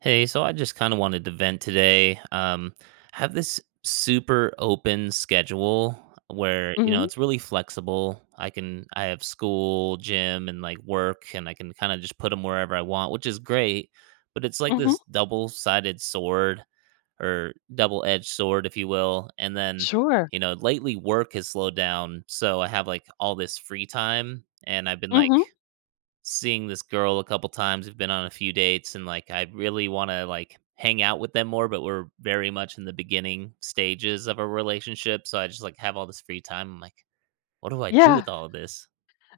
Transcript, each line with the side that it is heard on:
right: Hey, so I just kind of wanted to vent today. I have this super open schedule where, you know,
left: Mhm,
right: it's really flexible. I have school, gym, and like work, and I can kind of just put them wherever I want, which is great. But it's like
left: mhm,
right: this double sided sword or double edged sword, if you will.
left: sure.
right: You know, lately work has slowed down. So I have like all this free time, and I've been
left: Mhm,
right: like, seeing this girl a couple times. We've been on a few dates and like I really want to like hang out with them more, but we're very much in the beginning stages of a relationship. So I just like have all this free time. I'm like, what do I do
left: yeah.
right: with all of this?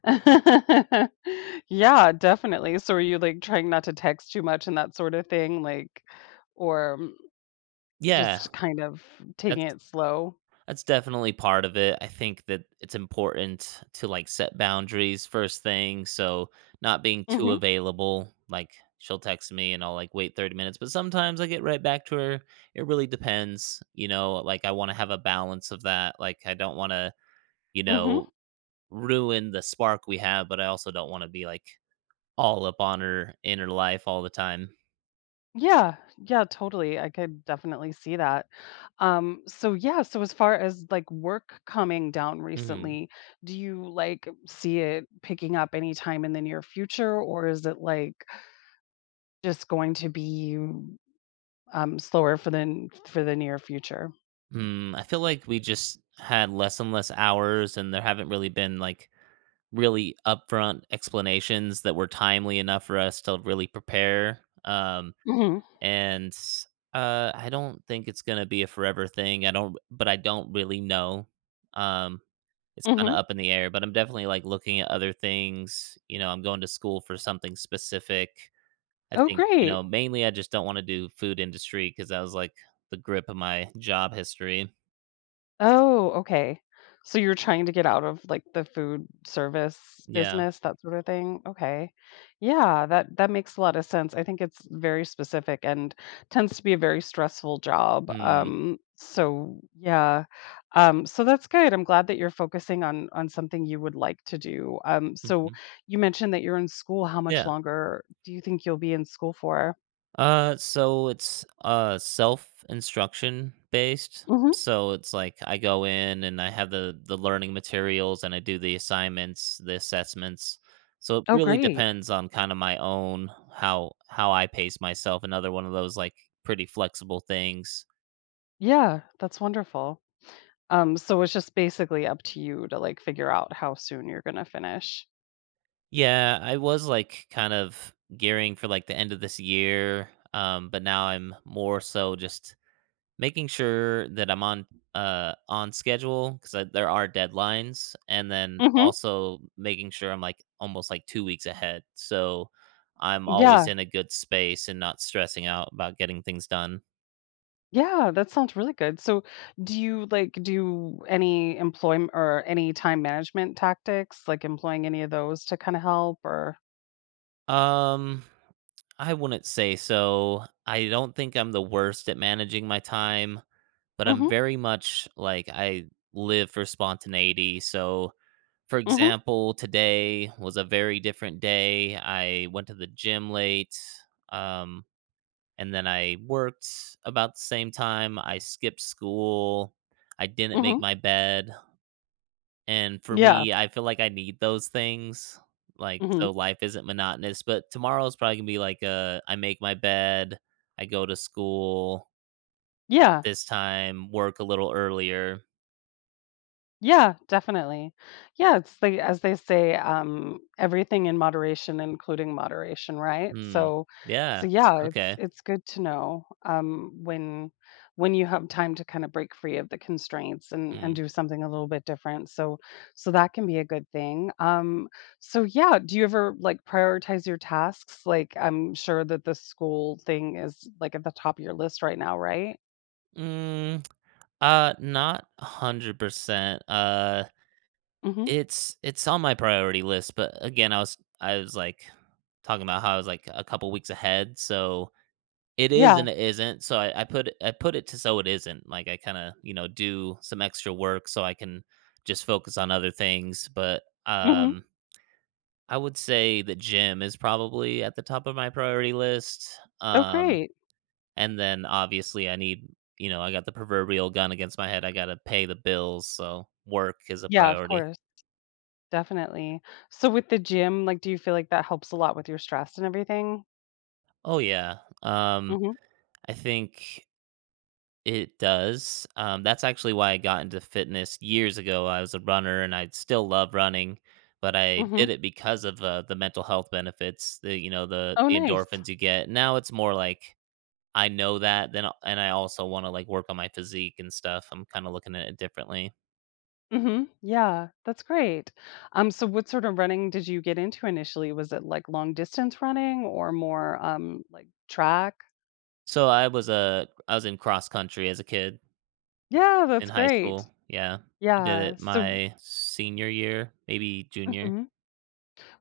left: Yeah, definitely. So are you, like, trying not to text too much and that sort of thing, like, or,
right: Yeah,
left: just kind of taking
right: that's
left: it slow?
right: that's definitely part of it. I think that it's important to like set boundaries first thing. So not being too
left: Mhm,
right: available. Like she'll text me and I'll like wait 30 minutes, but sometimes I get right back to her. It really depends. You know, like I want to have a balance of that. Like I don't want to, you
left: mhm.
right: know, ruin the spark we have, but I also don't want to be like all up on her in her life all the time.
left: Yeah, yeah, totally. I could definitely see that. So yeah, so as far as, like, work coming down
right: Hmm.
left: recently, do you, like, see it picking up anytime in the near future, or is it, like, just going to be slower for the n for the near future.
right: Mm, I feel like we just had less and less hours and there haven't really been like really upfront explanations that were timely enough for us to really prepare. Um,
left: Mhm,
right: and I don't think it's gonna be a forever thing. I don't, but I don't really know. Um, it's kind
left: mhm.
right: of up in the air, but I'm definitely like looking at other things. You know, I'm going to school for something specific. I
left: Oh,
right: think you
left: great.
right: know mainly I just don't want to do food industry because that was like the grip of my job history.
left: Oh, okay. So you're trying to get out of, like, the food service
right: Yeah.
left: business, that sort of thing? Okay. Yeah, that makes a lot of sense. I think it's very specific and tends to be a very stressful job.
right: Mm.
left: So yeah. So that's good. I'm glad that you're focusing on something you would like to do. So
right: Mhm.
left: you mentioned that you're in school. How much
right: Yeah.
left: longer do you think you'll be in school for?
right: So it's self instruction based.
left: Mhm.
right: So it's like I go in and I have the learning materials and I do the assignments, the assessments. So it
left: Oh,
right: really
left: great.
right: depends on kind of my own how I pace myself. Another one of those like pretty flexible things.
left: Yeah, that's wonderful. So it's just basically up to you to like figure out how soon you're gonna finish.
right: Yeah, I was like kind of gearing for like the end of this year. But now I'm more so just making sure that I'm on schedule because there are deadlines, and then
left: Mhm.
right: also making sure I'm, like, almost, like, 2 weeks ahead, so I'm always
left: Yeah.
right: in a good space and not stressing out about getting things done.
left: Yeah, that sounds really good. So do you like do any employment or any time management tactics, like employing any of those to kind of help or
right: Um, I wouldn't say so. I don't think I'm the worst at managing my time, but I'm
left: Mhm.
right: very much like, I live for spontaneity, so for
left: Mhm.
right: example, today was a very different day. I went to the gym late, um, and then I worked about the same time. I skipped school. I didn't make
left: Mhm.
right: my bed. And for
left: Yeah.
right: me, I feel like I need those things. Like,
left: Mhm.
right: so life isn't monotonous. But tomorrow's probably gonna be like, I make my bed, I go to school at
left: Yeah.
right: this time, work a little earlier.
left: Yeah, definitely. Yeah, it's like as they say, everything in moderation, including moderation, right?
right: Mm.
left: So
right: Yeah.
left: yeah, it's
right: Okay.
left: it's good to know when you have time to kind of break free of the constraints and
right: Mm.
left: do something a little bit different. So that can be a good thing. So yeah, do you ever like prioritize your tasks? Like, I'm sure that the school thing is like at the top of your list right now, right?
right: Mm. Not 100%.
left: Mm-hmm.
right: It's on my priority list, but again, I was like talking about how I was like a couple weeks ahead, so it is
left: Yeah.
right: and it isn't. So I put it to so it isn't. Like I kind of you know do some extra work so I can just focus on other things. But
left: Mm-hmm.
right: um, I would say that gym is probably at the top of my priority list.
left: Oh,
right: Um,
left: great.
right: and then obviously I need you know, I got the proverbial gun against my head. I gotta pay the bills, so work is a
left: Yeah, of
right: priority.
left: course. Definitely. So with the gym, like, do you feel like that helps a lot with your stress and everything?
right: Oh, yeah. Um,
left: Mhm,
right: I think it does. That's actually why I got into fitness years ago. I was a runner and I still love running, but I
left: mhm.
right: did it because of, the mental health benefits, the you know, the
left: Oh,
right: the
left: nice.
right: endorphins you get. Now it's more like I know that then and I also wanna, like, work on my physique and stuff. I'm kinda looking at it differently.
left: Mhm. Yeah, that's great. So what sort of running did you get into initially? Was it, like, long distance running or more, like, track?
right: So I was, a I was in cross country as a kid
left: Yeah,
right: in
left: that's
right: high
left: great.
right: school. Yeah. I did
left: Yeah,
right: it
left: so
right: my senior year, maybe junior.
left: mhm.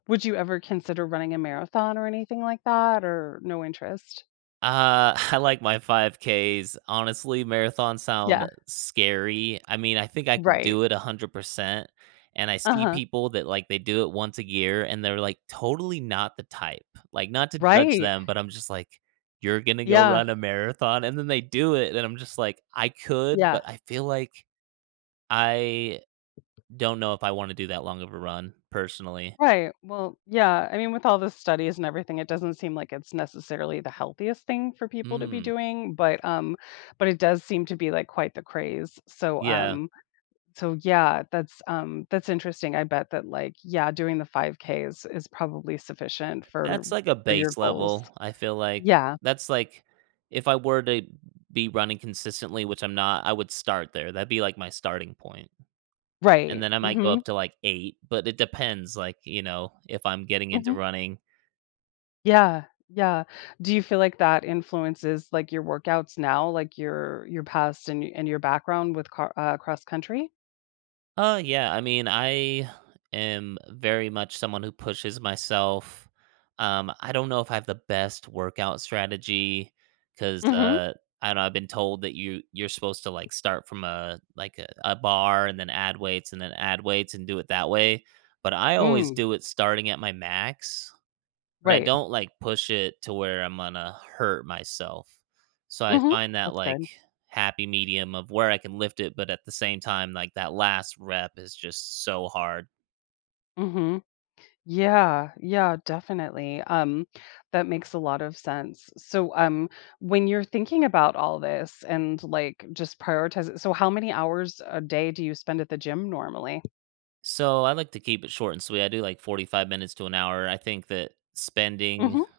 left: Would you ever consider running a marathon or anything like that, or no interest?
right: I like my 5Ks. Honestly, marathons
left: Yeah,
right: sound scary. I mean, I think I could
left: right.
right: do it 100%. And I see
left: Uh-huh.
right: people that like they do it once a year and they're like totally not the type. Like, not to judge
left: Right.
right: them, but I'm just like, you're going to go
left: Yeah,
right: run a marathon. And then they do it. And I'm just like, I could,
left: yeah.
right: but I feel like I don't know if I wanna do that long of a run, personally.
left: Right. Well, yeah. I mean, with all the studies and everything, it doesn't seem like it's necessarily the healthiest thing for people to be
right: Mm.
left: doing, but it does seem to be like quite the craze. So
right: Yeah,
left: um, so yeah, that's interesting. I bet that like yeah, doing the 5Ks is probably sufficient for
right: that's like a
left: for your
right: base
left: goals.
right: level, I feel like.
left: Yeah.
right: That's like if I were to be running consistently, which I'm not, I would start there, that'd be like my starting point, and
left: Right.
right: then I might go
left: Mm-hmm.
right: up to, like, 8, but it depends, like, you know, if I'm getting into
left: Mm-hmm.
right: running.
left: Yeah. Yeah. Do you feel like that influences like your workouts now, like your past and your background with cross country?
right: Yeah. I mean, I am very much someone who pushes myself. I don't know if I have the best workout strategy because
left: Mm-hmm.
right: I don't know. I've been told that you're supposed to like start from a like a bar and then add weights and then add weights and do it that way. But I always
left: Mm,
right: do it starting at my max. But I
left: right.
right: don't, like, push it to where I'm gonna hurt myself. So I
left: Mhm.
right: find that,
left: That's
right: like,
left: good.
right: happy medium of where I can lift it, but at the same time, like, that last rep is just so hard.
left: Mhm. Yeah, yeah, definitely. That makes a lot of sense. So, when you're thinking about all this and like just prioritize it, so how many hours a day do you spend at the gym normally?
right: So I like to keep it short and sweet. I do, like, 45 minutes to an hour. I think that spending,
left: Mhm.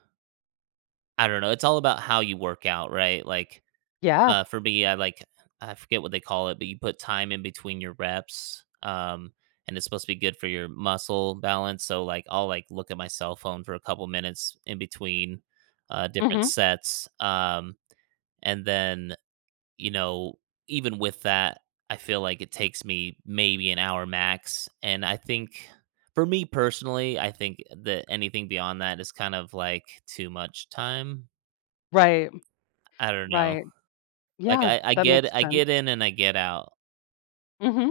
right: I don't know, it's all about how you work out, right? Like,
left: Yeah.
right: For me, I forget what they call it, but you put time in between your reps, and it's supposed to be good for your muscle balance. So like I'll like look at my cell phone for a couple minutes in between different
left: Mhm.
right: sets, and then you know even with that, I feel like it takes me maybe an hour max, and I think for me personally, I think that anything beyond that is kind of like too much time.
left: Right.
right: I don't know.
left: Right.
right: Like
left: Yeah, that makes
right: I
left: sense.
right: get in and I get out.
left: Mhm.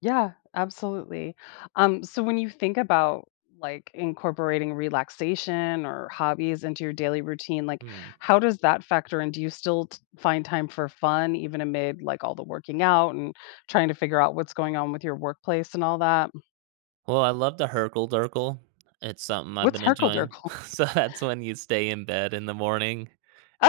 left: Yeah, absolutely. So when you think about like incorporating relaxation or hobbies into your daily routine, like
right: Mm.
left: how does that factor in? Do you still find time for fun even amid like all the working out and trying to figure out what's going on with your workplace and all that?
right: Well, I love the Herkle Durkle. It's something I've
left: What's
right: been enjoying.
left: herkle-derkle?
right: So that's when you stay in bed in the morning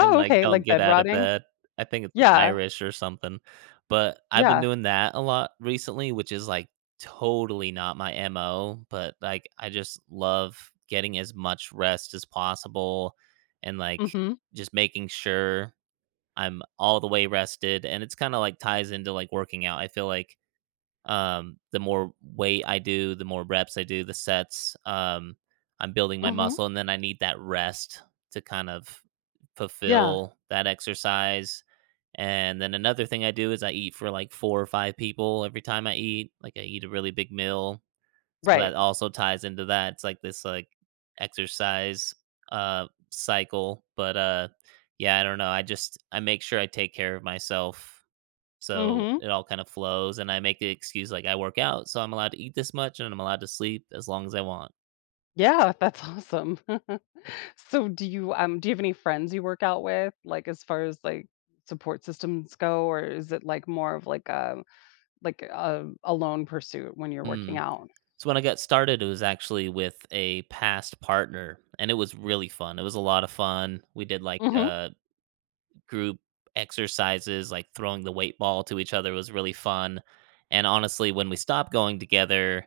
right: and, like,
left: okay,
right: don't
left: like
right: get
left: bed
right: out of
left: rotting.
right: bed. I think it's, like,
left: Yeah,
right: Irish or something, but I've been
left: yeah.
right: doing that a lot recently, which is, like, totally not my MO, but, like, I just love getting as much rest as possible and, like,
left: Mm-hmm.
right: just making sure I'm all the way rested, and it's kinda, like, ties into, like, working out. I feel like the more weight I do, the more reps I do, the sets, I'm building my
left: Mm-hmm.
right: muscle, and then I need that rest to kind of
left: Yeah.
right: fulfill that exercise. And then another thing I do is I eat for like four or five people every time I eat. Like I eat a really big meal. So
left: Right.
right: that also ties into that. It's like this like exercise cycle. But yeah, I don't know. I just I make sure I take care of myself so
left: Mm-hmm.
right: it all kind of flows, and I make the excuse like I work out, so I'm allowed to eat this much and I'm allowed to sleep as long as I want.
left: Yeah, that's awesome. So do you have any friends you work out with like as far as like support systems go or is it like more of like a lone pursuit when you're working
right: Mm.
left: out?
right: So when I got started, it was actually with a past partner, and it was really fun. It was a lot of fun. We did like
left: Mhm.
right: group exercises, like throwing the weight ball to each other was really fun. And honestly, when we stopped going together,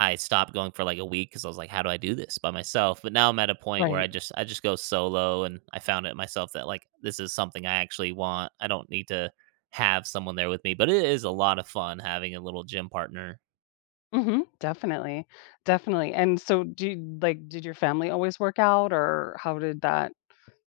right: I stopped going for like a week because I was like, how do I do this by myself? But now I'm at a point where
left: Right.
right: I just go solo and I found it myself that like this is something I actually want. I don't need to have someone there with me, but it is a lot of fun having a little gym partner.
left: Mhm. Definitely. Definitely. And so do you, like did your family always work out or how did that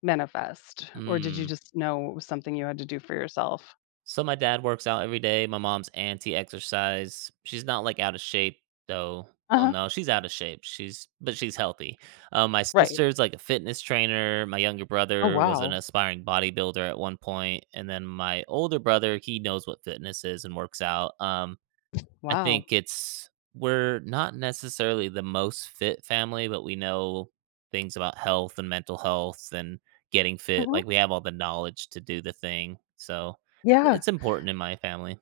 left: manifest or did you
right: Mm.
left: just know it was something you had to do for yourself?
right: So my dad works out every day. My mom's anti-exercise. She's not like out of shape though. Well,
left: Uh-huh.
right: no, she's out of shape. She's but she's healthy. My
left: Right.
right: sister's like a fitness trainer. My younger
left: Oh
right: brother was an
left: wow.
right: aspiring bodybuilder at one point, and then my older brother he knows what fitness is and works out. I
left: Wow.
right: think it's we're not necessarily the most fit family, but we know things about health and mental health and getting fit.
left: Mhm.
right: Like, we have all the knowledge to do the thing, so
left: Yeah.
right: it's important in my family.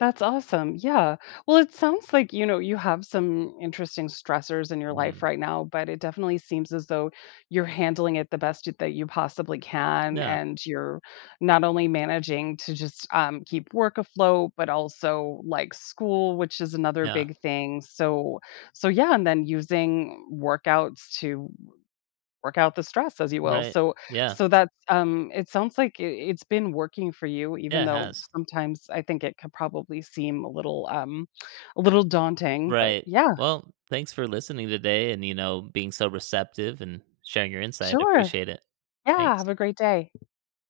left: That's awesome. Yeah. Well, it sounds like, you have some interesting stressors in your life
right: Mm.
left: right now, but it definitely seems as though you're handling it the best that you possibly can.
right: Yeah,
left: And you're not only managing to just keep work afloat, but also like school, which is another
right: yeah,
left: big thing. So yeah. And then using workouts to work out the stress, as you will.
right: right.
left: So
right: Yeah,
left: so it sounds like it's been working for you, even
right: yeah, it
left: though
right: has.
left: sometimes I think it could probably seem a little daunting, but
right: Right.
left: yeah,
right: Well, thanks for listening today and, you know, being so receptive and sharing your insight. I
left: sure.
right: appreciate it.
left: Yeah,
right: Thanks.
left: have a great day.